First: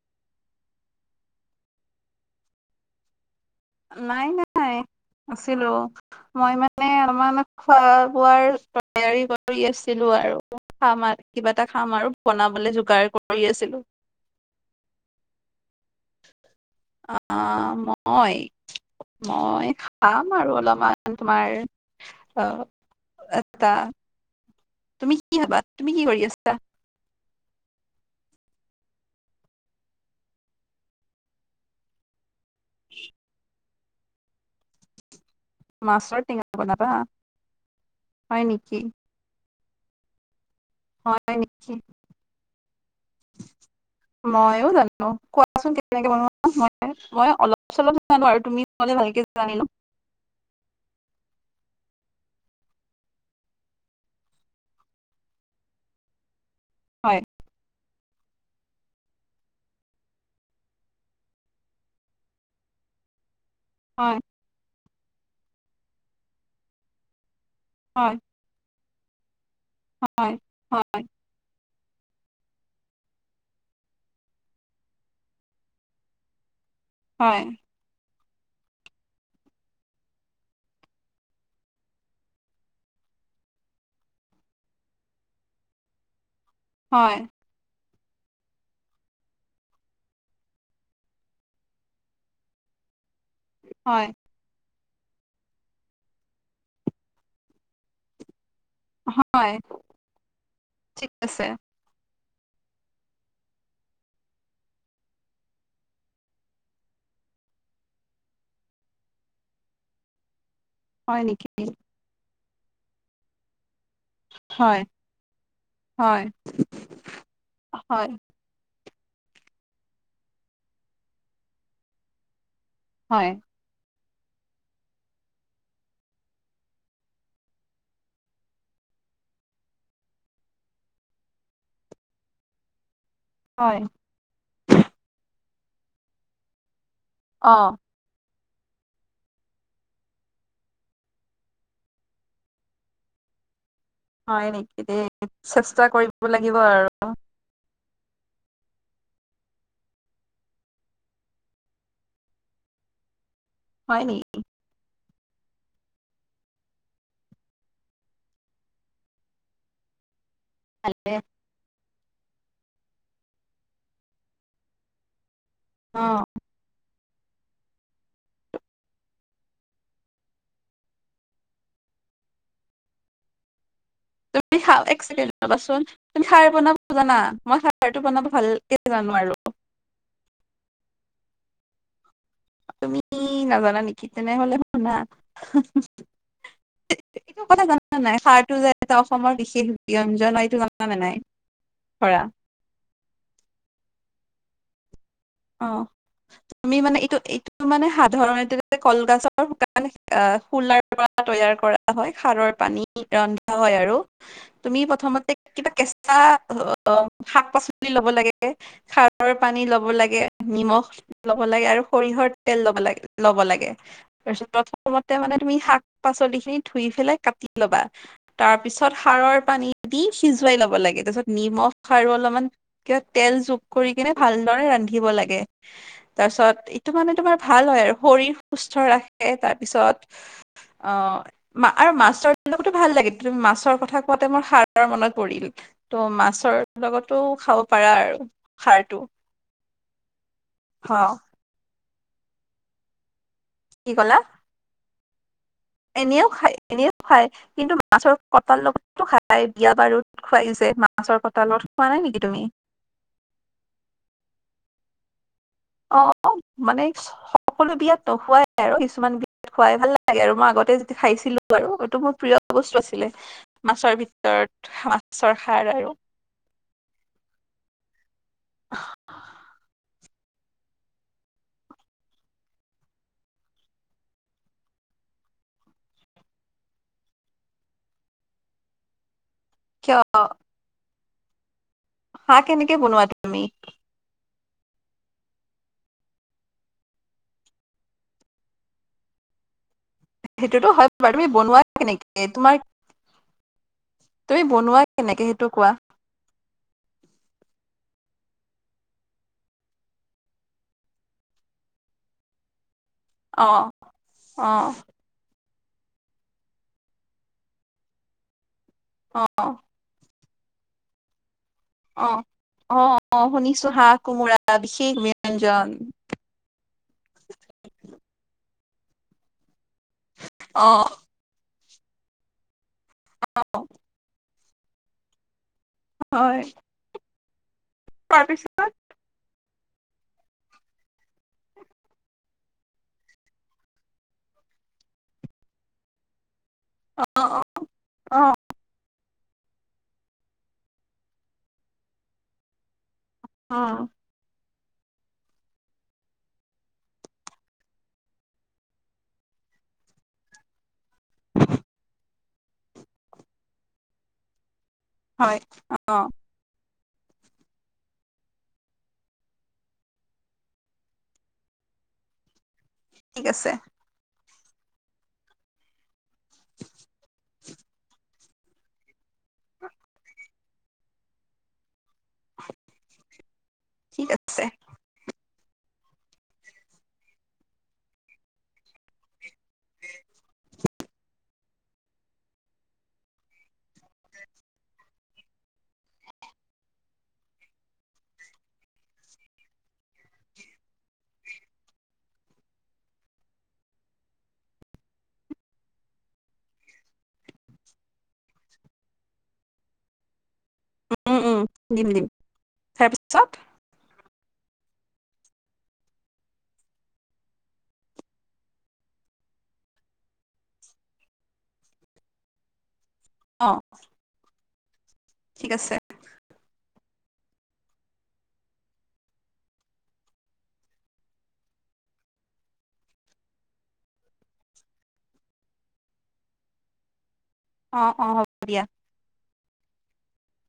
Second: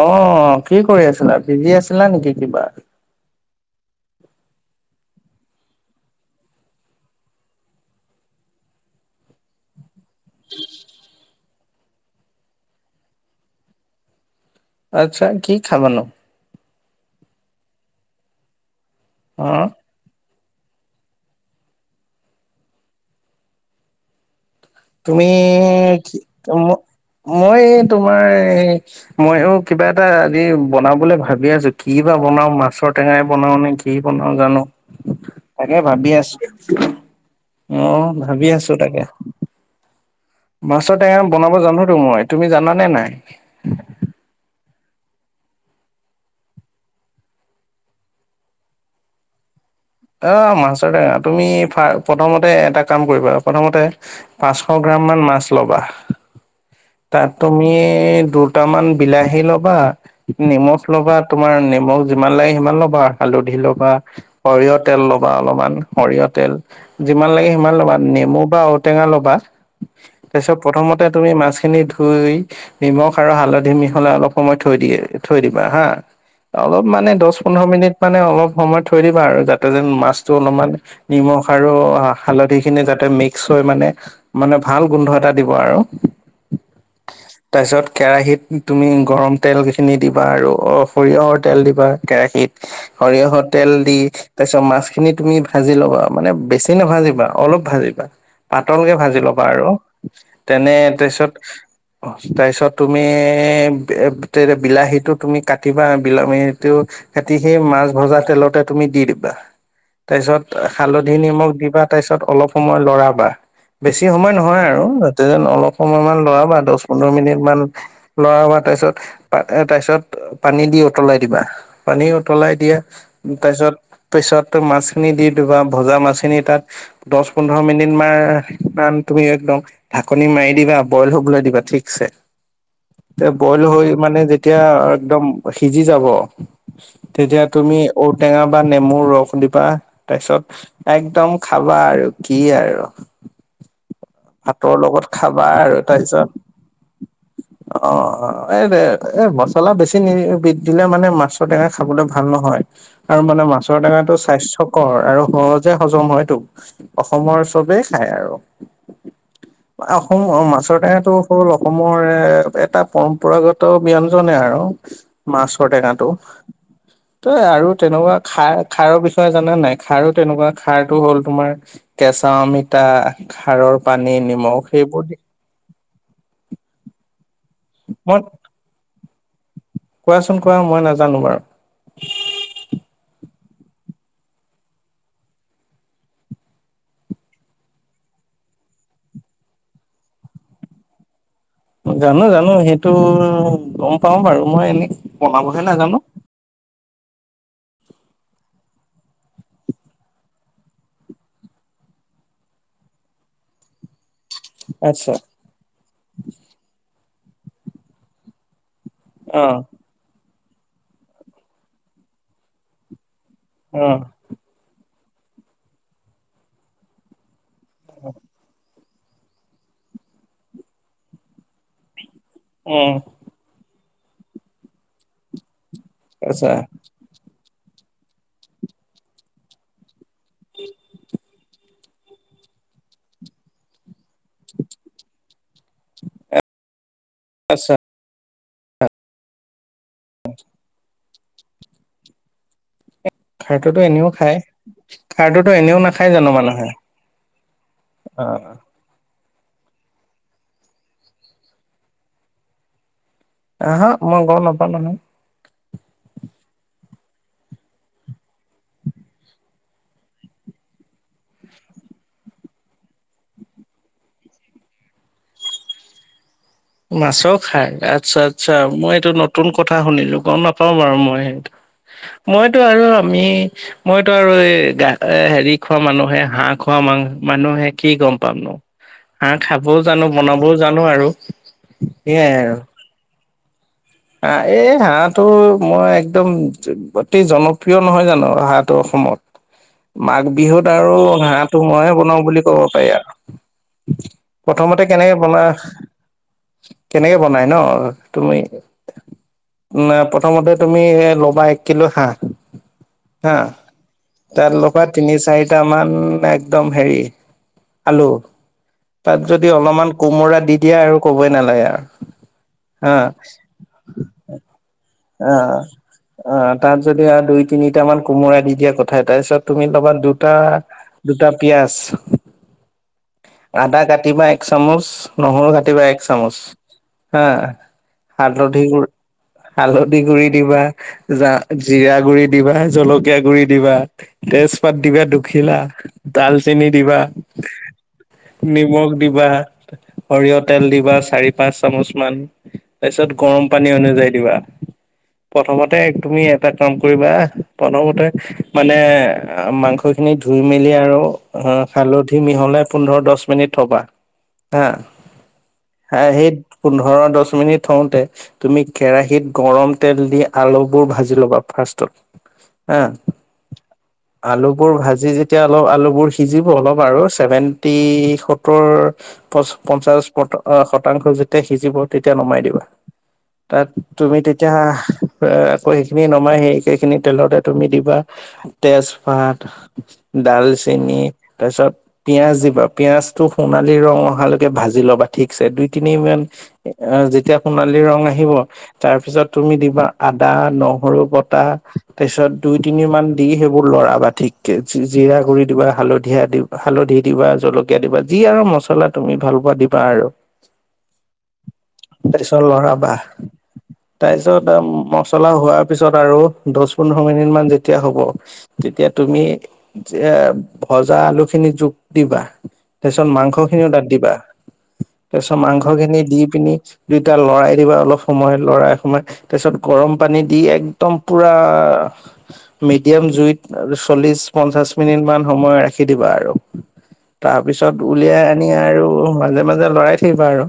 অ কি কৰি আছিলা পিজি আছিলা নেকি কিবা নাই নাই নাই আছিলো মই মানে অলমান খোৱা বোৱাৰ তৈয়াৰী কৰি আছো ছিলো আৰু খাম আৰু কিবা এটা খাম আৰু বনাবলৈ যোগাৰ কৰি আছিলো আচ্ছা কি খামানো। অ মই অ মই খাম আৰু অলপমান তোমাৰ অ এটা তুমি কি ভাবা তুমি কি কৰি আছা মই তোমাৰ ময়ো কিবা এটা আদি বনাবলৈ ভাবি আছো কি বা বনাওঁ মাছৰ টেঙাই বনাও নে ঘি বনাওঁ জানো তাকে ভাবি মাছৰ আছো টেঙা বনাবা অ হয় ভাবি আছো নেকি তাকে মাছ টেঙা হয় বনাব নেকি জানোতটো মই তুমি জানানে নাই অ কোৱাচোন কে বন মই অলপ চলপ জানো আৰু তুমি ভালকোনি ল অ মাছ টেঙা তুমি প্ৰথমতে এটা কাম কৰিবা প্ৰথমতে পাঁচশ গ্ৰাম মাছ ল'বা হয় তাত তুমি দুটামান বিলাহী ল'বা নিমখ ল'বা তোমাৰ নিমখ যিমান লাগে সিমান ল'বা বা হালধি ল'বা হয় সৰিয়হ তেল ল'বা অলপমান সৰিয়হ তেল যিমান লাগে হয় নমু বা ঔটেঙা লবা হয় তাপাছত হয় প্ৰথমতে তুমি। খিনি ধুই নিমখ আৰু হালধি মিহলাই অলপ সময় থৈ দিয়ে থৈ দিবা হা অলপ মানে দহ হয় পোন্ধৰ মিনিট মানে অলপ সময় থৈ দিবা আৰু যাতে তাতে যেন মাছটো অলপ নি আৰু হালধি খিনি যাতে ম্স হৈ মান মানে ভাল গোন্ধ এটা দিব আৰু হয়ব। কেৰাহিত তুমি গৰম তেলখিনি দিবা আৰু সৰিয়হৰ তেল দিবা কেৰাহিত সৰিয়হৰ তেল দি হয়, তাৰিছ মাছখিনি তুমি ভাজি ল'বা মানে বেছি নাভাজিবা অলপ ভাজিবা পাতলকে ভাজি ল'বা হয়, আৰু তেনে ঠিক তাৰপিছত আছে। তাৰপিছত তুমি বিলাহীটো তুমি কাটিবা বিলাহীটো সেই মাছ ভজা তেলতে তুমি দি দিম তাৰপিছত হালধি হয় নেকি? নিমখ দিবা তাৰ পিছত অলপ সময় লৰাবা বেছি সময় নহয় হয়, আৰু যাতে যেন অলপ সময় মান হয়, লৰা বা দহ পোন্ধৰ মিনিট মান হয়, লৰা বা তাৰপিছত তাৰ পিছত পানী দি উতলাই দিবা পানী উতলাই। দিয়ে হয়, উ তাৰপিছত। পিছত মাছখিনি দি বাা ভজা মাছখিনি তাত দহ পোন্ধৰ মিনিট মান। তুমি একদম ঢাকনি মাৰি দিবা বইল হবলৈ দিবা ঠিকছে। তে বইল হয়। হৈ মানে যেতিয়া একদম সিজি যাব। তেতিয়া অ', তুমি ঔটেঙা বান। নেমু ৰস দিবা তাৰপিছত একদম খাবা আৰু কি আৰু হয় ভাতৰ নেকি লগত দেই, খাবা আৰু চেষ্টা কৰিব তাপিছত লাগিব আৰু অ এই এ মছলা বেছি নি দিলে মানে মাছৰ টেঙা খাবলে ভাল নহয়। আৰু মানে মাছৰ হয় টেঙাটো নেকি? স্বাস্থ্যকৰ আৰু সহজে হজম হয়টো অসমৰ চবেই খায় আৰু অসম অ মাছৰ ভালে টেঙাটো হ'ল অসমৰ এ এটা পৰম্পৰাগত ব্ঞ্জনে আৰু মাছৰ টেঙটো অ', তই আৰু তেনেকুৱা খাৰ খাৰৰ বিষয়ে জানে নাই খাৰো তেনেকুৱা খাৰটো হ'ল তোমাৰ কেচ মিটাৰ। তুমাচোন তুমি সাৰ বনাব জানা মই সাৰটো মই বনাব ভাল। জানোৱাৰো। কোৱাচোন কোৱা মই নাজানো বাৰু। তুমি নাজানা নেকি তেনেহলে শুনা। এইটো কথা জনা নাই সাৰটো যে এটা অসমৰ বিশেষ ব্য়ঞ্জন হয় এইটো জনা নে নাই। ধৰা, জানো জানো সেইটো গম পাও বাৰু মই এনে। বনাবহে অ'। নাজানো। তুমি মানে এইটো এইটো মানে সাধাৰণতে কলগছৰ শুকান আহ খুলাৰ পৰা তৈয়াৰ। কৰা হয় সাৰৰ পানী ৰন্ধা হয় আৰু। তুমি আচ্ছা প্ৰথমতে কিবা কেঁচা অ শাক পাচলি লব লাগে। খাৰৰ অ পানী ল'ব লাগে নিমখ ল'ব লাগে আৰু সৰিয়হৰ তেল ল'ব লাগে। ল'ব লাগে অ তাৰপিছত প্ৰথমতে মানে তুমি শাক পাচলি খিনি ধুই পেলাই কাটি। ল'বা তাৰপিছত সাৰৰ পানী দি সিজুৱাই ল'ব লাগে তাৰপিছত নিমখ সাৰ অলপ। উম কিবা তেল যোগ কৰি কিনে ভালদৰে ৰান্ধিব লাগে। আচ্ছা তাৰপিছত এইটো মানে তোমাৰ ভাল হয় আৰু শৰীৰ সুস্থ ৰাখে তাৰপিছত। অ। মা আৰু মাছৰোতো ভাল লাগে তুমি মাছৰ কথা কোৱাতে মোৰ সাৰৰ মনত পৰিল। ত' মাছৰ লগতো খাব আচ্ছা পাৰা আৰু সাৰতটো। হয় [unintelligible] হয়। খাৰ্ডতো কি এনেও ক'লা খায় খাৰ্ডত। এনেও খায় এনেও খায় কিন্তু মাছৰ অ কটাৰ লগতো খায়। তাই বিয়া বাৰুত খোৱাইছে মাছৰ কটালত খোৱা নাই নেকি তুমি। আহ হা মই গম নাপালো নহয়। অ মানে সকলো বিয়াত নোহোৱাই আৰু কিছুমান বি। খুৱাই ভাল লাগে আৰু মই আগতে যেটো খাইছিলো আৰু এইটো মোৰ প্ৰিয় বস্তু আছিলে মাছৰ ভিতৰত। মাছৰ সাৰ আৰু। মাছৰ খাই আচ্ছা আচ্ছা মই এইটো নতুন কথা শুনিলো। গম নাপাওঁ বাৰু মই সেইটো। মইতো আৰু আমি মইতো আৰু এই গা এ হেৰি খোৱা মানুহে হাঁহ খোৱা। মানুহে কি গম পাম ন হা খাবও কিয় জানো বনাবও জানো আৰু। হা কেনেকে বনোৱা তমি। হাঁ এই হাঁহটো মই একদম অতি জনপ্ৰিয় নহয় জানো হাঁহটো অসমত। মাঘ বিহুত সেইটোতো হয় আৰু বাৰু তুমি হাঁহটো বনোৱা ময়ে বনাও কেনেকে বুলি তোমাৰ ক'ব পাৰি আৰু। তুমি বনোৱা প্ৰথমতে কেনেকে বনাই সেইটো কোৱা? কেনেকে বনাই ন। তুমি প্ৰথমতে তুমি ল'বা এক কিলো হাঁহ। হা অ', তাৰ অ', লগত তিনি চাৰি। টামান একদম হেৰি আলু তাত যদি অ', অলপমান কোমোৰা। দি দিয়া আৰু ক'বই নালাগে আৰু অ'। হা। অ', অ', শুনিছো হাঁহ কোমোৰা বিশেষ অ ব্যঞ্জন। অ তাত যদি আৰু দুই তিনিট মান কোমোৰা দি দিয়ে। কথাই তাৰপিছত তুমি পাবা দুটা অ', -দুটা পিয়াজ। আদা কাটিবা এক চামুচ, নহৰু কাটিবা এক চামুচ হয়। হা। হাতধ তাৰপিছত গো। হালধি গুৰি দিবা, জিৰা গুৰি দিবা, জলকীয়া গুৰি দিবা। তেজপাত দিবা দুখিলা ডালচেনি দিবা অ', অ', অ', নিমখ। দিবা সৰিয়হ তেল দিবা চাৰি পাঁচ চামুচ মান। তাৰপিছত গৰম অ পানী অনুযায়ী দিবা। প্ৰথমতে তুমি এটা কাম কৰিবা প্ৰথমতে মানে মাংস খিনি ধু ধুই মেলি আৰু হালধি মিহলাই পোন্ধৰ দহ মিনিট থ'বা। হা হয় হ, অ', সেই পোন্ধৰ দহ মিনিট থওঁতে তুমি কেৰাহিত গৰম তেল দি আলুবোৰ ভাজি ল'বা ফাৰ্ষ্ষ্টত, হ। ঠিক আছে। আলুবোৰ ভাজি যেতিয়া অলপ আলুবোৰ সিজিব অলপ আৰু ছেভেনটি সত্তৰ প পঞ্চাশ শতাংশ যেতিয়া সিজিব তেতিয়া নমাই দিব। ত ঠিক তুমি আছে। তেতিয়া আকৌ সেইখিনি নমাই, সেইখিনি তেলতে তুমি দিবা তেজপাত ডালচেনি, তাৰপিছত পিয়াজ দিবা, পিয়াজটো সোণালী ৰং অহালৈকে ভাজি ল'বা। ঠিকছে দুই তিনি মান যেতিয়া সোণালী ৰং আহিব, তাৰ পিছত তুমি দিবা আদা, নহৰু, বটা, তাৰপিছত দুই তিনিমান দি সেইবোৰ লৰাবা ঠিককে, জিৰা গুৰি দিবা, হালধীয়া দি হালধি দিবা, জলকীয়া দিবা, যি আৰু মছলা তুমি ভাল পোৱা দিবা আৰু। উম -উম উম দিম -দিম। তাৰ পিছত? তাৰ পিছত মচলা হোৱাৰ পিছত আৰু দহ পোন্ধৰ মিনিট মান যেতিয়া হ'ব তেতিয়া তুমি এ ভজা আলু খিনি যোগ দিবা। তাৰপিছত মাংস অ', খিনিও তাত দিবা। তাৰপাছত ঠিক মাংস আছে খিনি দি পিনি, দুইটা লৰাই দিবা, অলপ সময় লৰাই সোমাই তোমাৰ তাৰ পিছত গৰম পানী দি একদম পুৰা, মিডিয়াম জুইত চল্লিশ পঞ্চাশ মিনিট মান সময় ৰাখি দিবা আৰু। তাৰ পিছত অ', অ', উলিয়াই হ'ব আনি দিয়া আৰু মাজে মাজে লৰাই থাকিবা আৰু,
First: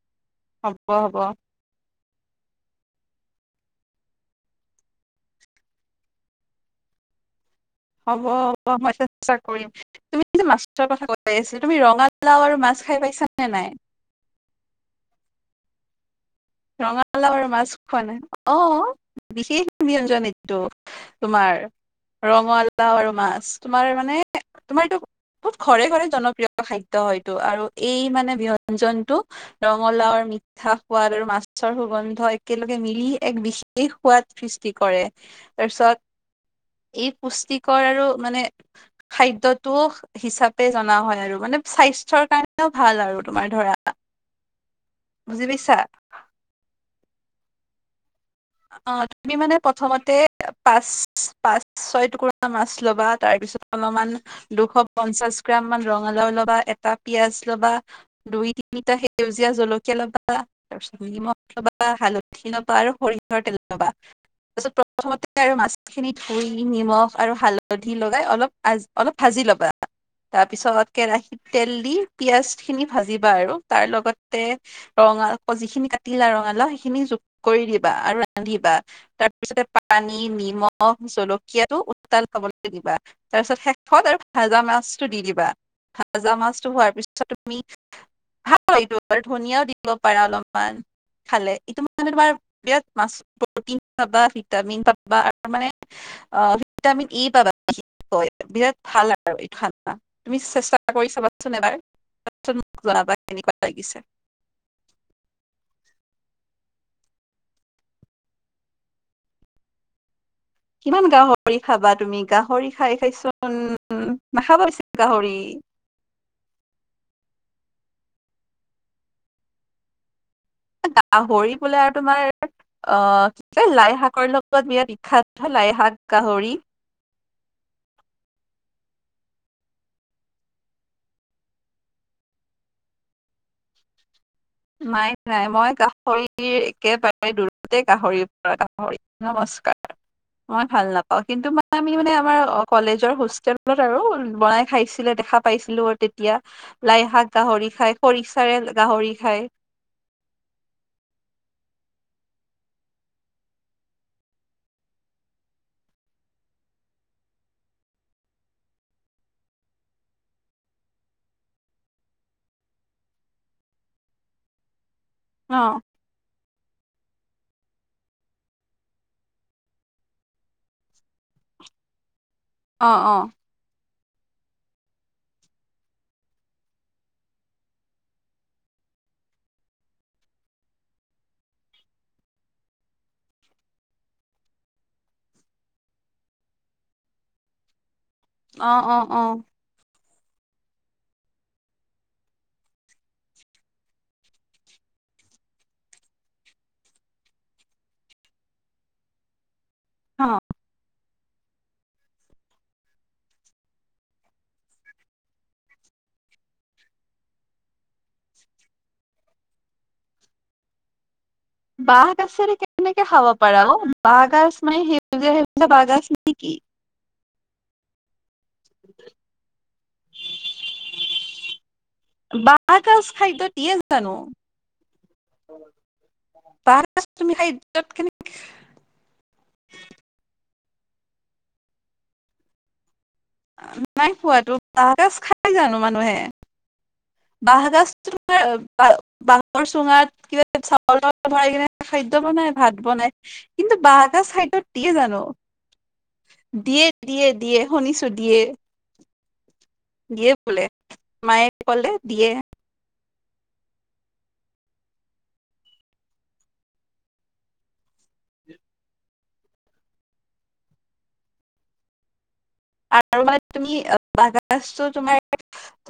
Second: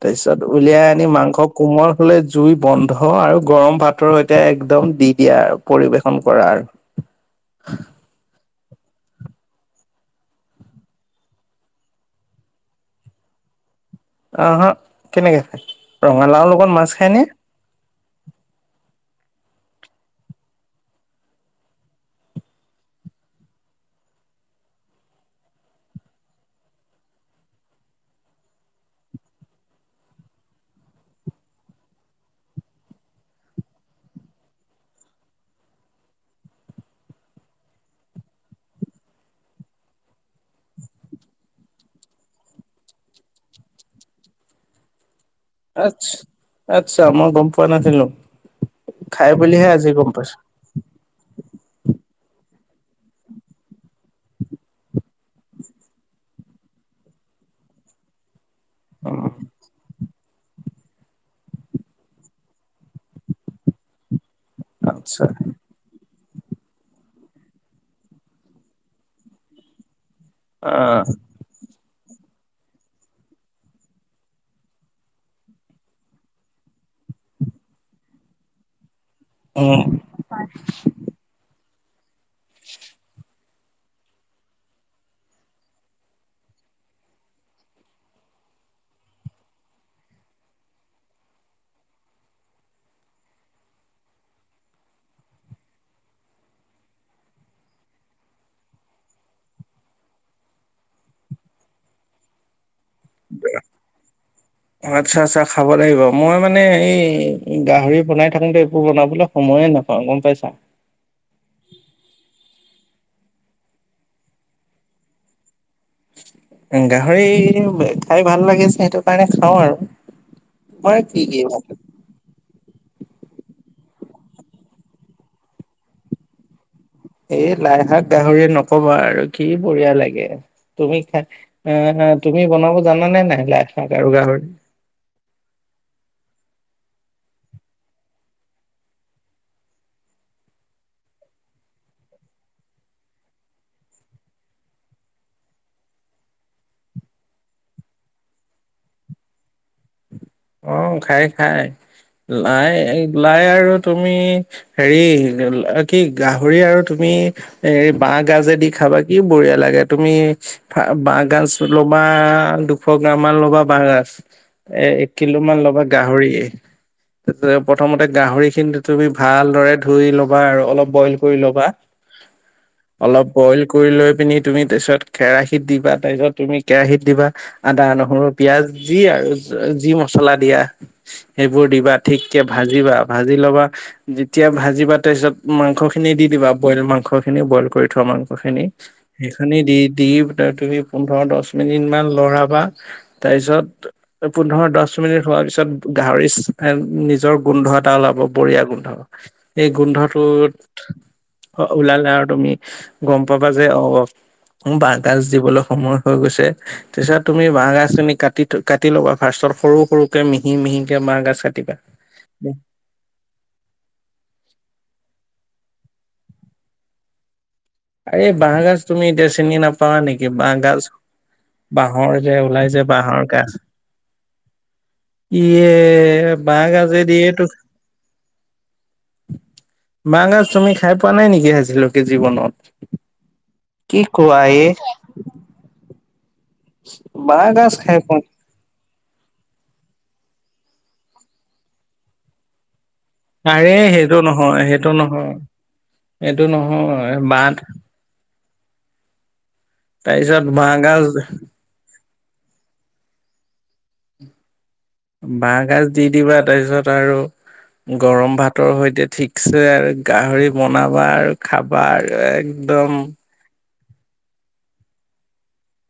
তাৰপিছত ছত হ'ব উলিয়াই আনি হ'ব। মাংস কোমল হলে জুই বন্ধ আৰু গৰম পাতৰ সৈতে একদম দি দিয়া আৰু পৰিবেশন কৰা আৰু। হয়। [unintelligible] হ'ব হ'ব মই চেষ্টা কৰিম। তুমি মাছৰ কথা কৈ আছ, তুমি ৰঙালাও আৰু মাছ মাছ খাই পাইছা নে নাই। আহ হা কেনেকে খাই? ৰঙালাওৰ লগত মাছ খায়নে ৰঙালাও আৰু মাছ খোৱা নাই অ। বিশেষ ব্যঞ্জন এইটো তোমাৰ। ৰঙালাও আৰু মাছ। তোমাৰ মানে তোমাৰ এইটো বহুত ঘৰে ঘৰে জনপ্ৰিয় খাদ্য এইটো আৰু এই মানে ব্যঞ্জনতটো ৰঙালাও মি্থা [unintelligible] সোঁৱাদ আৰু মাছ ৰ সুগন্ধ একেলগে মিলি এক বিশেষ সোৱাদ সৃষ্টি কৰে। তাৰপিছত এই পুষ্টিকৰ আৰু মানে খাদ্যটো হিচাপে জনা হয় আৰু। মানে মানে স্বাস্থ্যৰ কাৰণেও ভাল আৰু তোমাৰ ধৰা, [inaudible] বুজি পাইছা? আটচ্ছা মই গম পোৱা নাছিলো। অ খাই তুমি মানে বুলিহে আজি গম প্ৰথমতে পাইছো পাঁচ পাঁচ ছয় টুকুৰা মাছ ল'বা, তাৰ পিছত অলপমান দুশ পঞ্চাশ গ্ৰাম মান ৰঙা লাও ল'বা, এটা পিয়াজ লবা, দুই তিনিটা উম সেউজীয়া জলকীয়া ল'বা, তাৰপিছত নিমখ ল'বা, হালধি ল'বা আৰু সৰি তেল লবা, তাৰপিছত আচ্ছা প্ৰথমতে আৰু মাছখিনি ধুই নিমখ আৰু হালধি লগাই অলপ আ অলপ ভাজি ল'বা। তাৰ অ পিছত কেৰাহিত তেল দি পিয়াজখিনি ভাজিবা আৰু তাৰ লগতে ৰঙা যিখিনি কাটিলা ৰঙালাও, সেইখিনি কৰি দিবা আৰু ৰান্ধিবা। তাৰপিছতে উম পানী, নিমখ, জলকীয়াটো তাল খাবলৈ দিবা, তাৰপিছত শেষত আৰু ভাজা মাছটো দি দিবা। ভাজা মাছটো হোৱাৰ পিছত তুমি ভাল এইটো আৰু ধনিয়াও দিব পাৰা অলপমান খালে ইটো মানে তোমাৰ বিৰাট মাছ প্ৰটিন পাবা ভিটামিন পাবা ত মানে অ ভিটামিন ই পাবা। বিৰাট ভাল আৰু এই তুমি চেষ্টা কৰি চাবাচোন এবাৰ। [unintelligible] কেনেকুৱা লাগিছে আচ্ছা আচ্ছা খাব লাগিব। মই মানে এই গাহৰি বনাই থাকোতে এইবোৰ বনাবলৈ সময়ে নাপাওঁ গম পাইছা। কিমান গাহৰি খাবা তুমি গাহৰি খাই খাইচোন নাখাবা বেছি গাহৰি। গাহৰি খাই ভাল লাগে যে সেইটো কাৰণে খাওঁ আৰু। তোমাৰ কি কি গাহৰি ভাল বোলে আৰু তোমাৰ অ কি ক লাই শাকৰ লগত বিৰাট ইখ্যাত লাই শাক গাহৰি। এই লাই শাক গাহৰি নকবা আৰু কি বঢ়িয়া লাগে। তুমি খাই আহ তুমি বনাব জানানে নাই লাই শাক আৰু গাহৰি? নাই নাই মই গাহৰিৰ একেবাৰে দূৰতে গাহৰিৰ পৰা গাহৰি নম স্কাৰ। মই ভাল নাপাও কিন্তু ম আমি মানে আমাৰ কলেজৰ হোষ্টেলত আৰু বনাই খাইছিলে দেখা পাইছিলো আৰু তেতিয়া লাই শাক গাহৰি খাই খৰিচাৰে গাহৰি খাই। অ খায় খায়। লাই লাই আৰু তুমি হেৰি কি গাহৰি আৰু তুমি তুমি এ বাহ গাজেদি খাবা কি বঢ়িয়া লাগে তুমি বাহ গাজ লবা দুশ গ্ৰাম মান ল'বা বাঁহ গাজ এ কিলো মান অ ল'বা গাহৰি। প্ৰথমতে গাহৰিখিনি তুমি ভালদৰে ধুই ল'বা আৰু অলপ বইল কৰি লবা, অ অ অলপ বইল কৰি লৈ পিনি তুমি তাৰপিছত কেৰাহিত দিবা তাৰ পিছত তুমি কেৰাহিত দিবা আদা নহৰু পিয়াজ যি আৰু যি মচলা দিয়া। সেইবোৰ দিবা ঠিক কে ভাজিবা ভাজি ল'বা যেতিয়া ভাজিবা তাৰ পিছত মাংসখিনি দি দিবা বইল মাংসখিনি বইল কৰি থোৱা মাংসখিনি অ অ অ সেইখিনি দি দি তুমি পোন্ধৰ দচ মিনিট মান লৰাবা তাৰ পিছত পোন্ধৰ দচ মিনিট হোৱাৰ পিছত গাহৰি নিজৰ গোন্ধ এটা ওলাব বঢ়িয়া গোন্ধ এই অ গোন্ধটোত ওলালে আৰু তুমি গম পাবা যে অ বাহ গাজ দিবলৈ সময় হৈ গৈছে তাৰছত তুমি বাহ গাজ তুমি কাটি কাটি ল'বা ফাৰ্ষ্টত সৰু সৰুকে মিহি মিহিকে বাঁহ গাজ বাহ গাজৰে কেনেকে খাব পাৰা অ বাহ গাজ মানে সেউজীয়া, সেউজীয়া বাহ গাজ নে কি? এই বাঁহগাজ তুমি এতিয়া চিনি নাপাৱা নেকি বাঁহ গাজ বাঁহৰ যে ওলাই বাঁহ যে বাঁহৰ খাদ্য গাজ। দিয়ে জানো? ইয়ে বাহ বাঁহ গাজে গাজ তুমি দিয়েতো খাদ্যত কেনেকে বাঁহ গাজ তুমি খাই পোৱা নাই নেকি আজিলৈকে জীৱনত? কি নাই কোৱা খোৱাতো এ বাঁহ গাজ খাই জানো মানুহে? বাঁহ বাঁহগাজ গাজ খাই টো পোৱা তোমাৰ [unintelligible] বাহ -বাহৰ চুঙাত কিবা চাউলৰ ভৰাই কিনে খাদ্য বনাই ভাত বনাই আৰে কিন্তু, বাঁহ সেইটো গাজ নহয় সেইটোত সেইটো দিয়ে জানো? নহয় সেইটো দিয়ে নহয় -দিয়ে বাট -দিয়ে শুনিছো দিয়ে। [inaudible] দিয়ে তাৰপিছত বোলে বাঁহগাজ মায়ে কলে দিয়ে। বাঁহগাজ দি দিবা তাৰপিছত আৰু গৰম ভাতৰ সৈতে ঠিকছে আৰু গাহৰি বনাবা আৰু খাবা আৰু এক একদম আৰু মানে তুমি বাঁহ গাজটো তোমাৰ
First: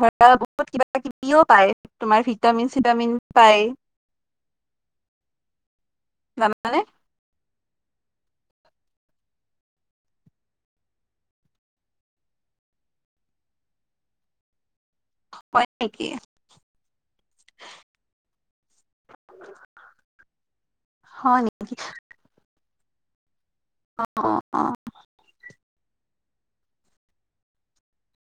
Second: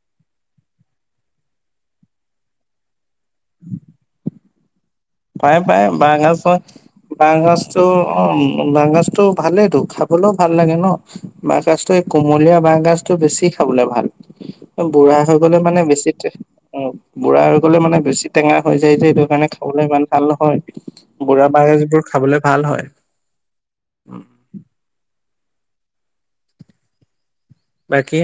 ধৰা বহুত কিবা- কিবিও পায় তোমাৰ ভিটামিন [unintelligible] ভিটামিন পায়। পায় -পায় বাগাজত জানানে বাঁহ গছ চ'অহ বাগাজ টো ভালেই তো খাবলেও ভাল লাগে ন বাহ গাজটো কোমলীয়া বাগজটো বেছি খাবলৈ ভাল। বুঢ়া হৈ গ'লে হয় মানে নেকি বেছি অ বুঢ়া হৈ গ'লে মানে বেছি টেঙা হৈ যায় যে এইটো কাৰণে খাবলে ভাল। ভাল নহয় হয় বুঢ়া নি বাগজবোৰ খাবলে ভাল হয়। হম অ অ বাকী